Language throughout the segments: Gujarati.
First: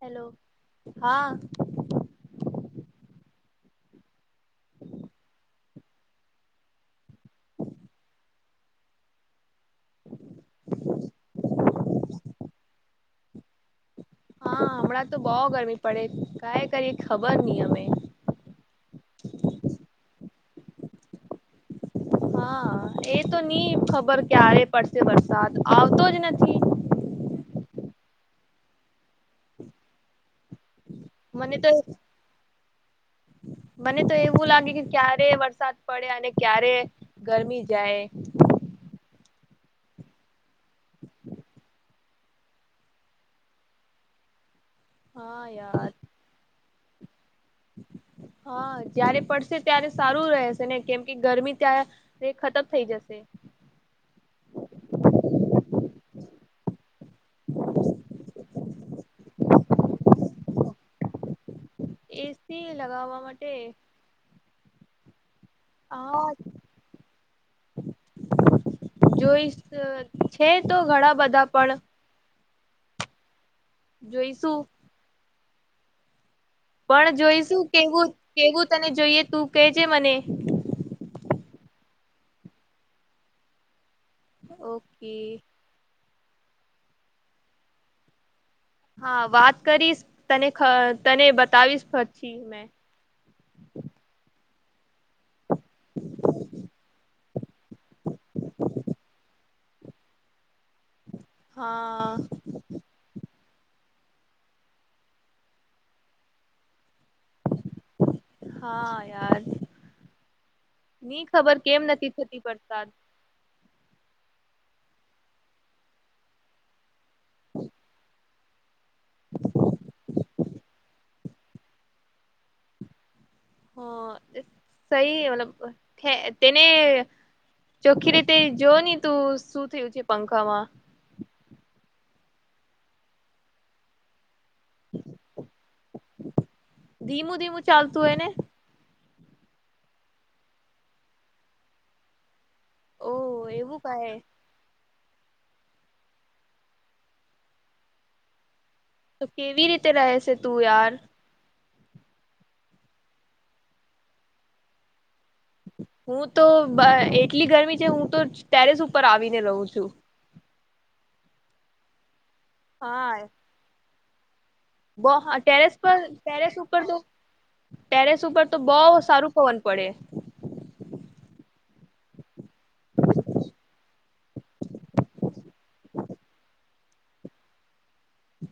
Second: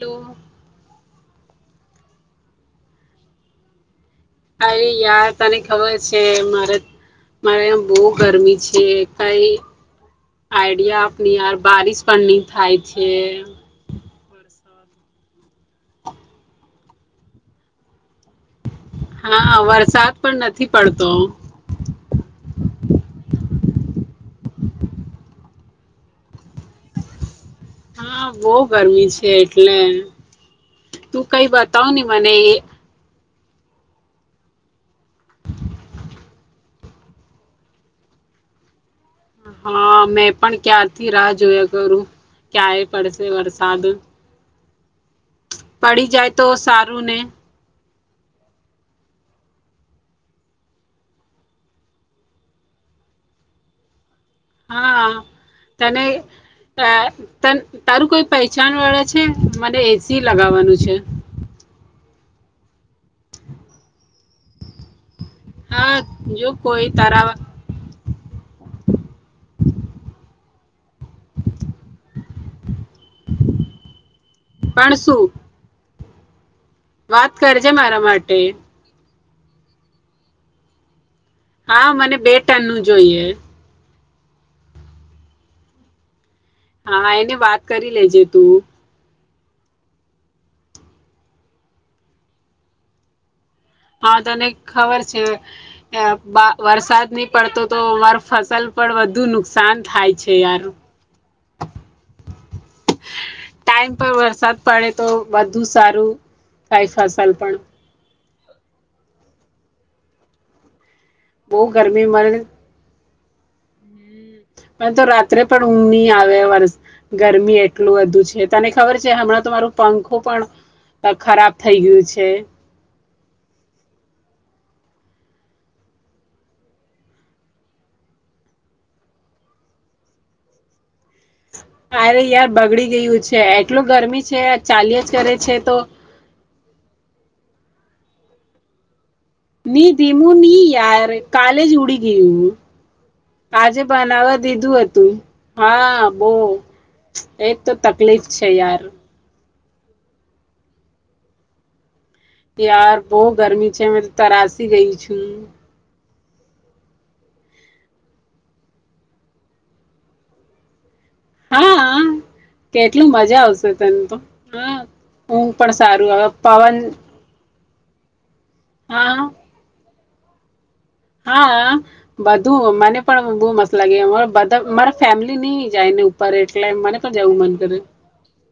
હેલો હા અરે યાર તને ખબર છે મારે મારે બહુ ગરમી છે કઈ આઈડિયા આપની યાર બારિશ પણ નઈ થાય છે હા હમણાં તો બહ ગરમી પડે કઈ કરી ખબર નહી અમે હા વરસાદ પણ નથી પડતો હા એ તો નહ ખબર ક્યારે પડશે વરસાદ આવતો જ નથી હા બહ ગરમી છે એટલે તું કઈ મને તો બતાવ નને મને એ મને તો એવું લાગે કે ક્યારે વરસાદ પડે અને ક્યારે ગરમી જાય હા મેં પણ ક્યારથી રાહ જોયા કરું ક્યાય પડશે વરસાદ હા યાર પડી જાય તો સા કરુંને હા જયારે પડશે ત્યારે સારું રહેશે ને કેમ કે ગરમી ત્યાં ખતમ થઈ જશે હા તને તારું કોઈ પહેચણ વાળા છે મને એ સી લગાવાનું છે એસી લગાવવા માટે હા, જો કોઈ તારા જો હે તો ઘણા બધા પણ જોઈસ. પણ સું? પણ જોઈશું મારા કેવું માટે કેવું તને જોઈએ? તું કેજે મને. હા મને બે ટન નું જોઈએ. ઓકે. હા એને વાત કરી લેજે તું. હા વાત કરીશ તને તને બતાવીશ પછી મે. હા તને ખબર છે. બા વરસાદની પડતો તો અમાર ફસલ પર વધુ નુકસાન થાય છે યાર. હા. ટાઈમ પર વરસાદ પડે તો બધુ સારું થાય ફસલ પણ. હા યાર. ની ખબર બહુ કેમ ગરમી નથી મને થતી વડસાદ. પણ તો રાત્રે પણ ઊંઘ નની આવે વર ગરમી એટલું વધુ છે. તને ખબર છે હમણાં તો મારું પંખો પણ ખરાબ થઈ ગયું છે. હ, સહી મતલબ તેને ચોખ્ખી રીતે જોવ ને તું શું થયું છે પંખામાં. અરે યાર બગડી ગયું છે એટલું ગરમી છે. ચાલ્યા જ કરે છે તો ધીમું ધીમું ચાલતું એને? ની દમું ની યાર કાલેજ ઉડી ગયું. ઓ એવું આજે કહે બનાવા દીધું હતું. હા બો એજ તો તકલીફ છે યાર. તો કેવી રીતે રહેશે તું યાર? યાર બહ ગરમી છે તરાસી ગઈ છું. હું તો એટલી ગરમી છે હું તો ટેરેસ ઉપર આવીને રહું છું. હા હ. કેટલું મજા આવશે. સંત. બ ટેરેસ પર ટેરેસ પવન ઉપર તો ટેરેસ ઉપર તો બહુ હા, સારું પવન પડે. હા, બધું મને પણ બહુ મસ્ત લાગે બધા મારા ફેમિલી નઈ જાય ને ઉપર એટલે મને પણ જવું મન કરે.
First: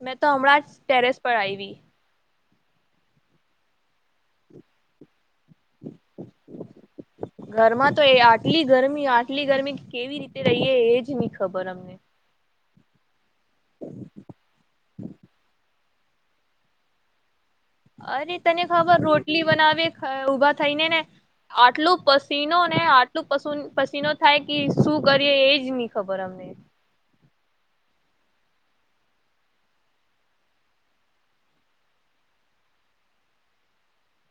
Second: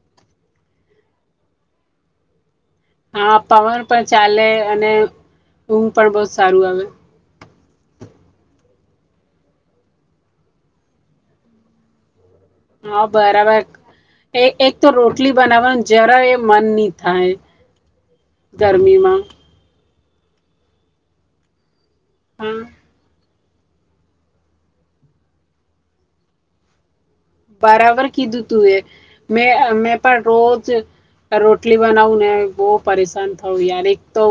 મેં તો હમણાં જ ટેરેસ પર આવી. હા પવન પણ ચાલે અને ઊંઘ પણ બહત સારું આવે. ઘરમાં તો એ આટલી ગરમી આટલી ગરમી કેવી રીતે રહીએ એજ નહી ખબર અમને. હા બરાબર એ એક તો રોટલી બનાવવાનું જરા એ મન નહ થાય. અરે તને ખબર ગરમીમાં રોટલી બનાવે ખ ઉભા થઈ ને ને આટલું હા પસીનો ને આટલું પશુન પસીનો થાય કે શું કરીએ એજ ની ખબર અમને. બારાબર કીધું તું એ મેઅ મેં પણ રોજ રોટલી બનાવું ને બહુ પરેશાન થવું યાર એક તો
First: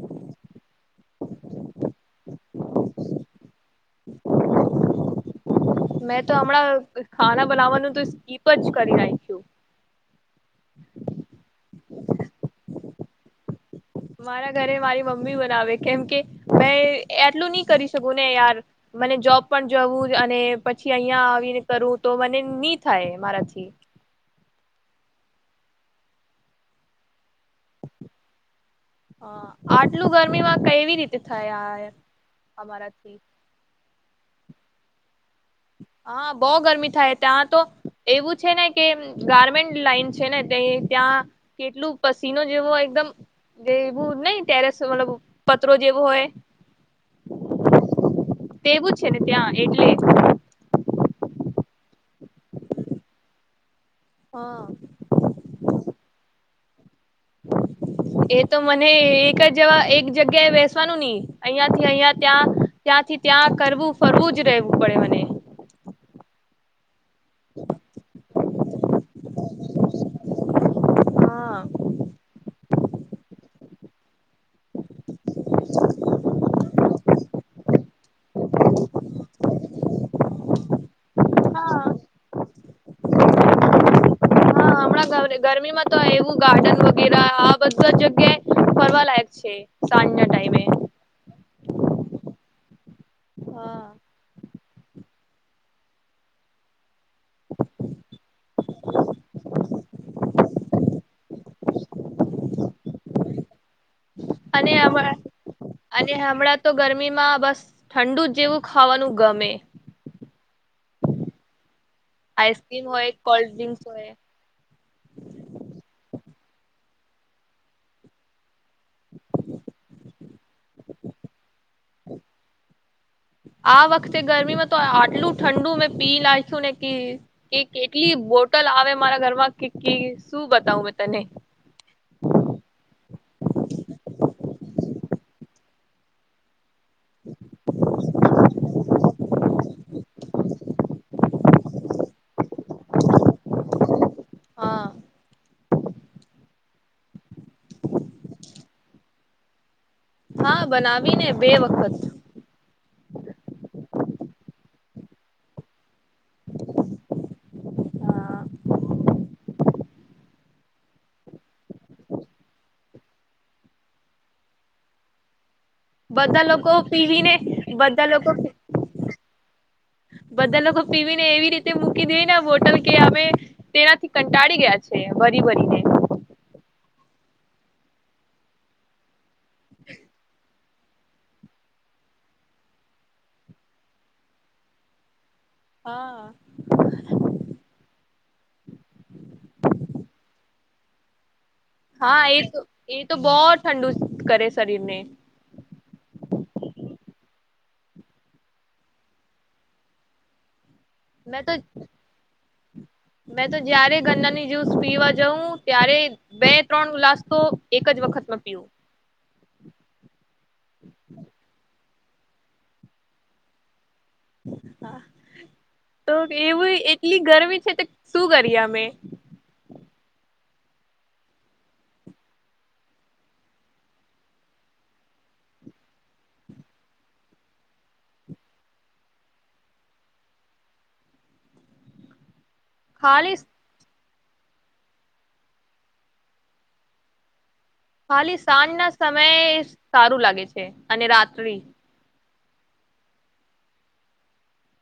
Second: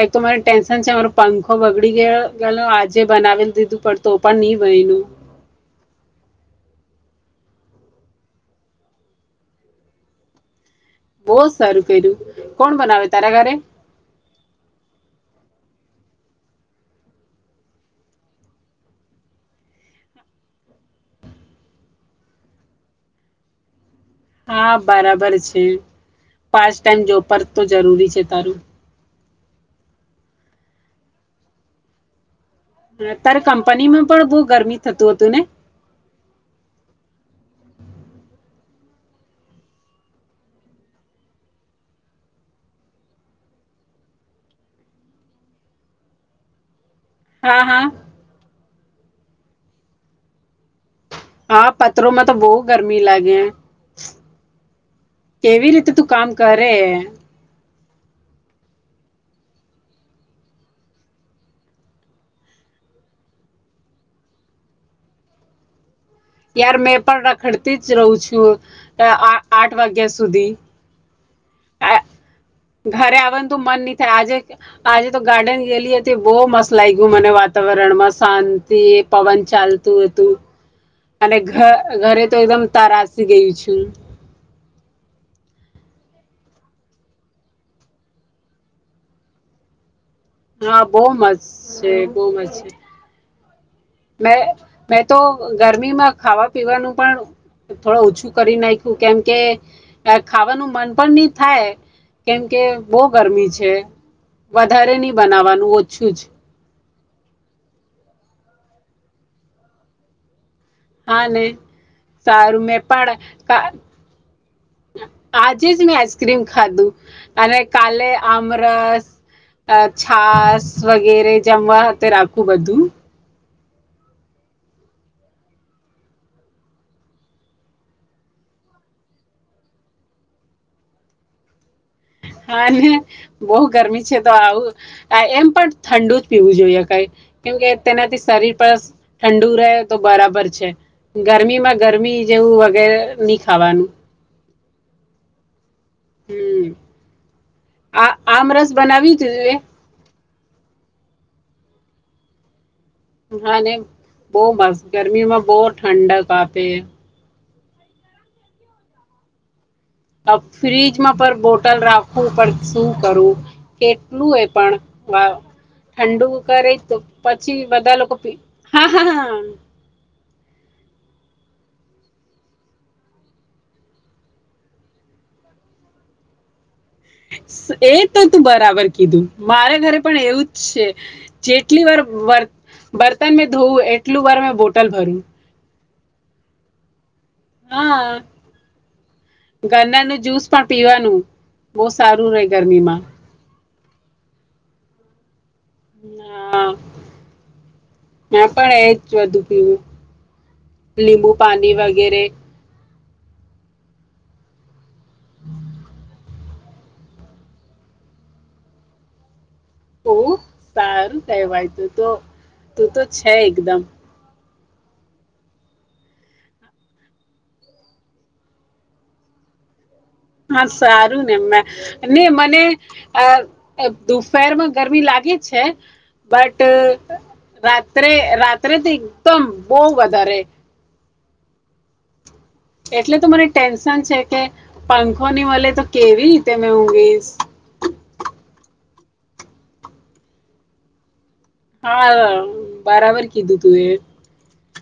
એક તો મને ટેન્શન છે મારો પંખો બગડી ગયો ગેલો આજે બનાવી દીધું પડતું પણ નહી ગયેલું ખાવા બનાવાનું તો સ્પીકજ કરી નાખ્યું. બઉ સારું કર્યું કોણ બનાવે તારા ઘરે મારા ઘરે મારી મમ્મી બનાવે કેમ કે મે એટલું ની કરી શકું ને યાર મને જોબ પણ જવું અને પછી અહીંયા આવીને કરું તો મને ની થાય મારાથી. હા બારાબર છે પાચ ટાઈમ જોબ પર તો જરૂરી છે તારું. હા આટલું ગરમીમાં કેવી રીતે થાય યાર. દ તારે કંપનીમાં પણ બઉ ગરમી થતું હતું ને હા બઉ ગરમી થાય ત્યાં તો એવું છે ને કે ગારમેન્ટ લાઈન છે ને ત્યાં કેટલું પસીનો જેવો એકદમ જે એવું નઈ ટેરેસ મતલબ પતરો જેવો હોય. હા હા. તેવું જ છે ને ત્યાં એટલે હા પથરોમાં તો બઉ ગરમી લાગે. હા કેવી રીતે તું કામ કર હેં. એ તો મને એક જવા એક જગ્યાએ બેસવાનું ની અહિયાંથી અહિયા ત્યાં ત્યાંથી ત્યાં કરવું ફરવું જ રહેવું પડે મને. ત્યારમેં પણ રખડતી જ રહું છું આઠ વાગ્યા સુધી. હા ઘરે આવાનું તો મન ની આજે આજે તો ગાર્ડન ગેલી હતી બઉ મસ લાગ્યું મને વાતાવરણમાં શાંતિ એ પવન ચાલતું હતું અને ઘ હા ઘરે તો એકદમ તરાસી ગયું છે. ગરમીમાં તો એવું ગાર્ડન વગેરા આ બધા જગ્યાએ ફરવા લાયક છે સાંજે હા બઉ મસ્ત છે બઉ મસ્ત છે. હા. મે મેં તો ગરમીમાં ખાવા પીવાનું પણ થોડું ઓછું કરી નાખ્યું કેમકે ખાવાનું મન પણ ની થાય કેમકે બઉ ગરમી છે અને વધારે ની બનાવાનું ઓછું જ. ગરમી માં બસ ઠંડુ જેવું ખાવાનું ગમે હાલે સારું મેં આઈસ્ક્રીમ હોય પણ કોલ્ડ ડ્રિંક્સ હોય આજે જ મેં આઈસ્ક્રીમ ખાધું. અને કાલે આમરસ અ છાસ વગેરે જમવા હાતે રાખું બધું. આ વખતે ગરમીમાં તો આટલું ઠંડુ મેં પી લખ્યું ને કે કે કેટલી બોટલ આવે મારા ઘરમાં કે શું બતાવું મે તને હા બહ ગરમી છે તો આવું એમ પણ ઠંડુ જ પીવું જોઈએ કેમ કે તેનાથી શરીર પર ઠંડુ રહે તો બરાબર છે ગરમીમાં ગરમી જેવું વગેરે નહી ખાવાનું હા હમ આ આમરસ બનાવી દું એ હા બનાવીને બે વખત હા બહ મસ્ત ગરમીમાં બહુ ઠંડક આતે હે ફ્ર્રીજમાં પણ બોટલ રાખવું પણ શું કરું કેટલું એ પણ ઠંડુ બધા કરે લોકો તો પીવીને પછી બધા લોકો પી હ બધા લોકો પીવીને એવી રીતે મૂકી દેને બોટલ કે અમે તેનાથી કંટાળી ગયા છે ભરી ભરીને એ તો તું બરાબર કીધું મારા ઘરે પણ એવું જ છે જેટલી વાર બર્તન મેં ધોવું એટલું વાર મેં બોટલ ભરું હા હા ગરનાર નું જુસ પણ પીવાનું બહુ હા સારું એ રહે તો ગરમીમાં એ તો બહુ ઠંડુ કરે શરીરને હા ના પણ એજ વધુ પીવું લીંબુ મેં તો પાણી વગેરે મેં તો જયારે ગન્નાની જ્યુસ પીવા જઉં ત્યારે બે ત્રણ ઉલાસ તો એક જ વખતમાં પીું ઓ સારું કહેવાય તું તો તું તો છે એકદમ હા તો એવું એટલી ગરમી છે તો શું કરીએ અમે હા સારું ને એમ ને મને આ દપેરમાં ગરમી લાગે છે બટ રાત્રે રાત્રે તો એકદમ બહ વધારે એટલે તો ખાલી મરી ટેન્શન છે કે પંખો ની મળે તો કેવી રીતે મે ઊગીશ ખાલી સાંજ ના સમય સારું લાગે છે અને રાત હા બરાબર કીધું તું એ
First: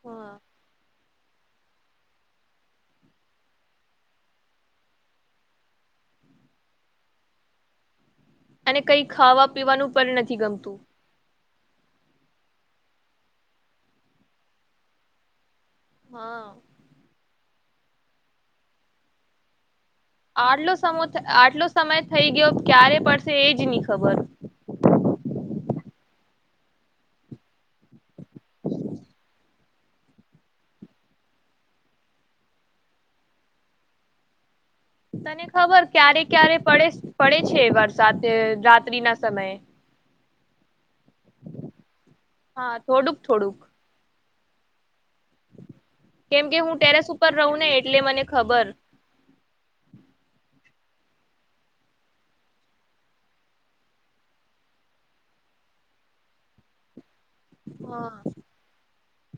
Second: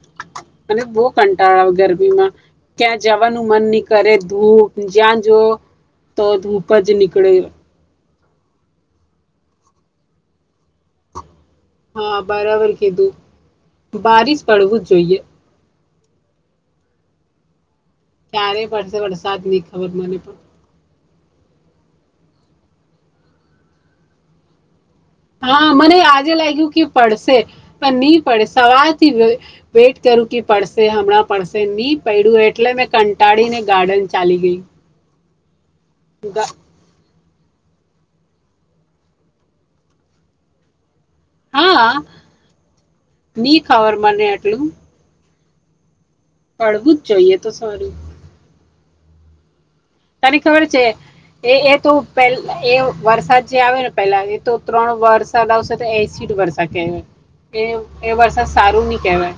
હા મને બહુ કંટાળા આવે ગરમીમાં ક્યાં જવાનું મન નહી કરે ધૂપ જ્યાં જવ તો ધૂપ જ નીકળે એને કઈ ખાવા પીવાનું પર નથી ગમતું હા બરાબર કીધું બારીશ પડવું જ જોઈએ હા ક્યારે પડશે વરસાદ ની આડલો સમો આટલો સમય થઇ ગયો ક્યારે પડશે એજ ની ખબર હા મને આજે લાયગુ કે પડશે પણ ની પડે સવાર થી વેટ કરું કે પડસે હમણાં પડસે ની પયડુ એટલે મેં કંટાળી ને ગાર્ડન ચાલી ગઈ તને ખબર ક્યારે ગા ક્યારે પડે પડે છે વરસાદ એ રાત્રિ ના સમયે હા હા થોડુંક થોડુંક ની ખબર મને હલુ કેમ કે હું ટેરેસ ઉપર જોઈએ તો રહું ને સારું એટલે મને ખબર તને ખબર છે એ એ તો પે એ વરસાદ જે આવે ને પેલા એ તો ત્રણ વરસાદ આવશે તો એસીડ વરસા કે એ એ હા વરસાદ સારું ની કેવાય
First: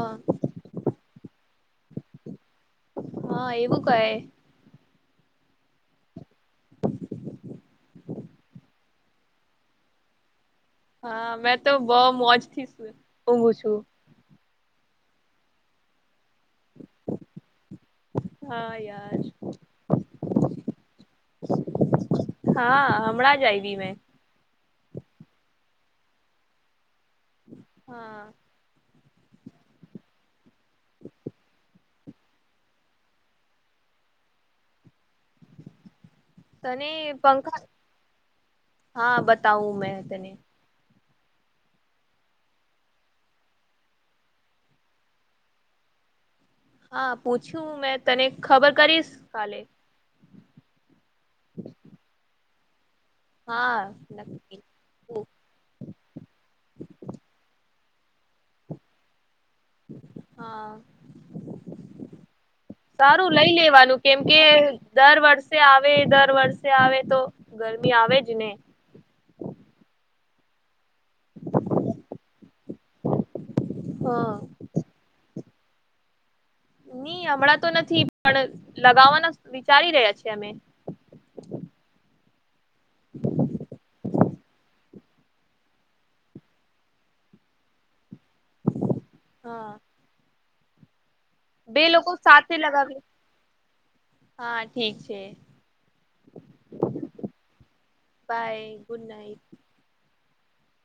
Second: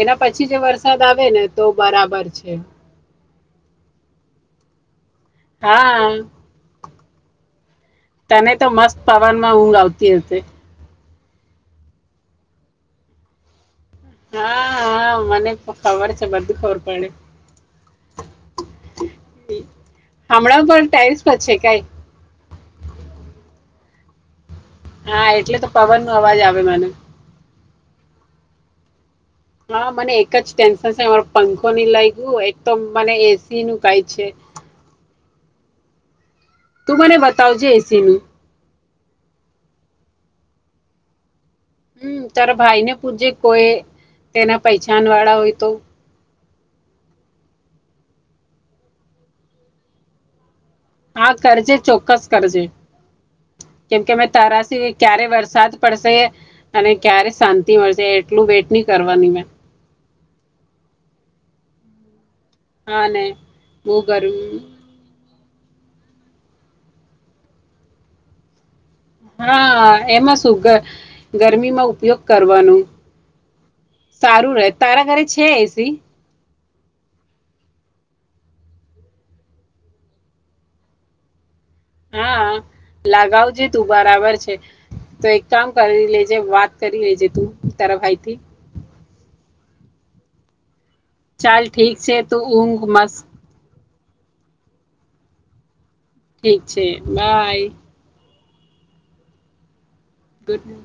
એના પછી જે વરસાદ આવે ને તો બરાબર છે હા એવું કહે હા તને તો મસ્ત પવન માં ઊંઘ આવતી હસે હા મેં તો બઉ મોજ થી સુએ, ઊઘું છું હા હા મને તો ખબર છ બધુ ખબર પડે, હા યાર હમણાં પણ ટેરસ છે કઈ હા હમણાં જ આવી મેં હા એટલે તો પવન નો અવાજ આવે મને હા હા મને એક જ ટેન્શન સે પંખો ની લાયગુ એક તો મને એસી નું કાઈ છે તને તું મને પંખા બતાવજે એસી નું હા બતાવું મે તને હમ તારા ભાઈને પૂછજે કોઈ તેના પૈચાન વાળા હોય તો હા પૂછ્યું મેં તને ખબર કરીશ કાલે હા કરજે ચોક્કસ કરજે હા કેમ કે અમે નક્કી તરાશે ક્યારે વરસાદ પડશે અને ક્યારે શાંત [unintelligible] એટલું વેટ ની કરવાની મેં હા, હા ને સારું લઈ બહુ લેવાનું કેમ કે ગરમી દર વર્ષ આવે દર વર્ષે આવે તો ગરમી આવે જ ને હા [unintelligible] ગરમીમાં ઉપયોગ કરવાનું હા સારું રહે તારા ઘરે છે પક્ષી નહી હમણાં તો નથી પણ લગાવવાના વિચારી રહ્યા છે અમે હા લગાવજે તું બરાબર છે. તો એક કામ કરી લેજે વાત કરી લેજે તું તાર ભાઈ થી હા ચાલ બે ઠીક લોકો છે તું સાથે ઊઘ લગાવીએ. મસ્ત હા ઠીક છે ઠીક છે બાય બાય ગુડ નાઈટ ઘટનું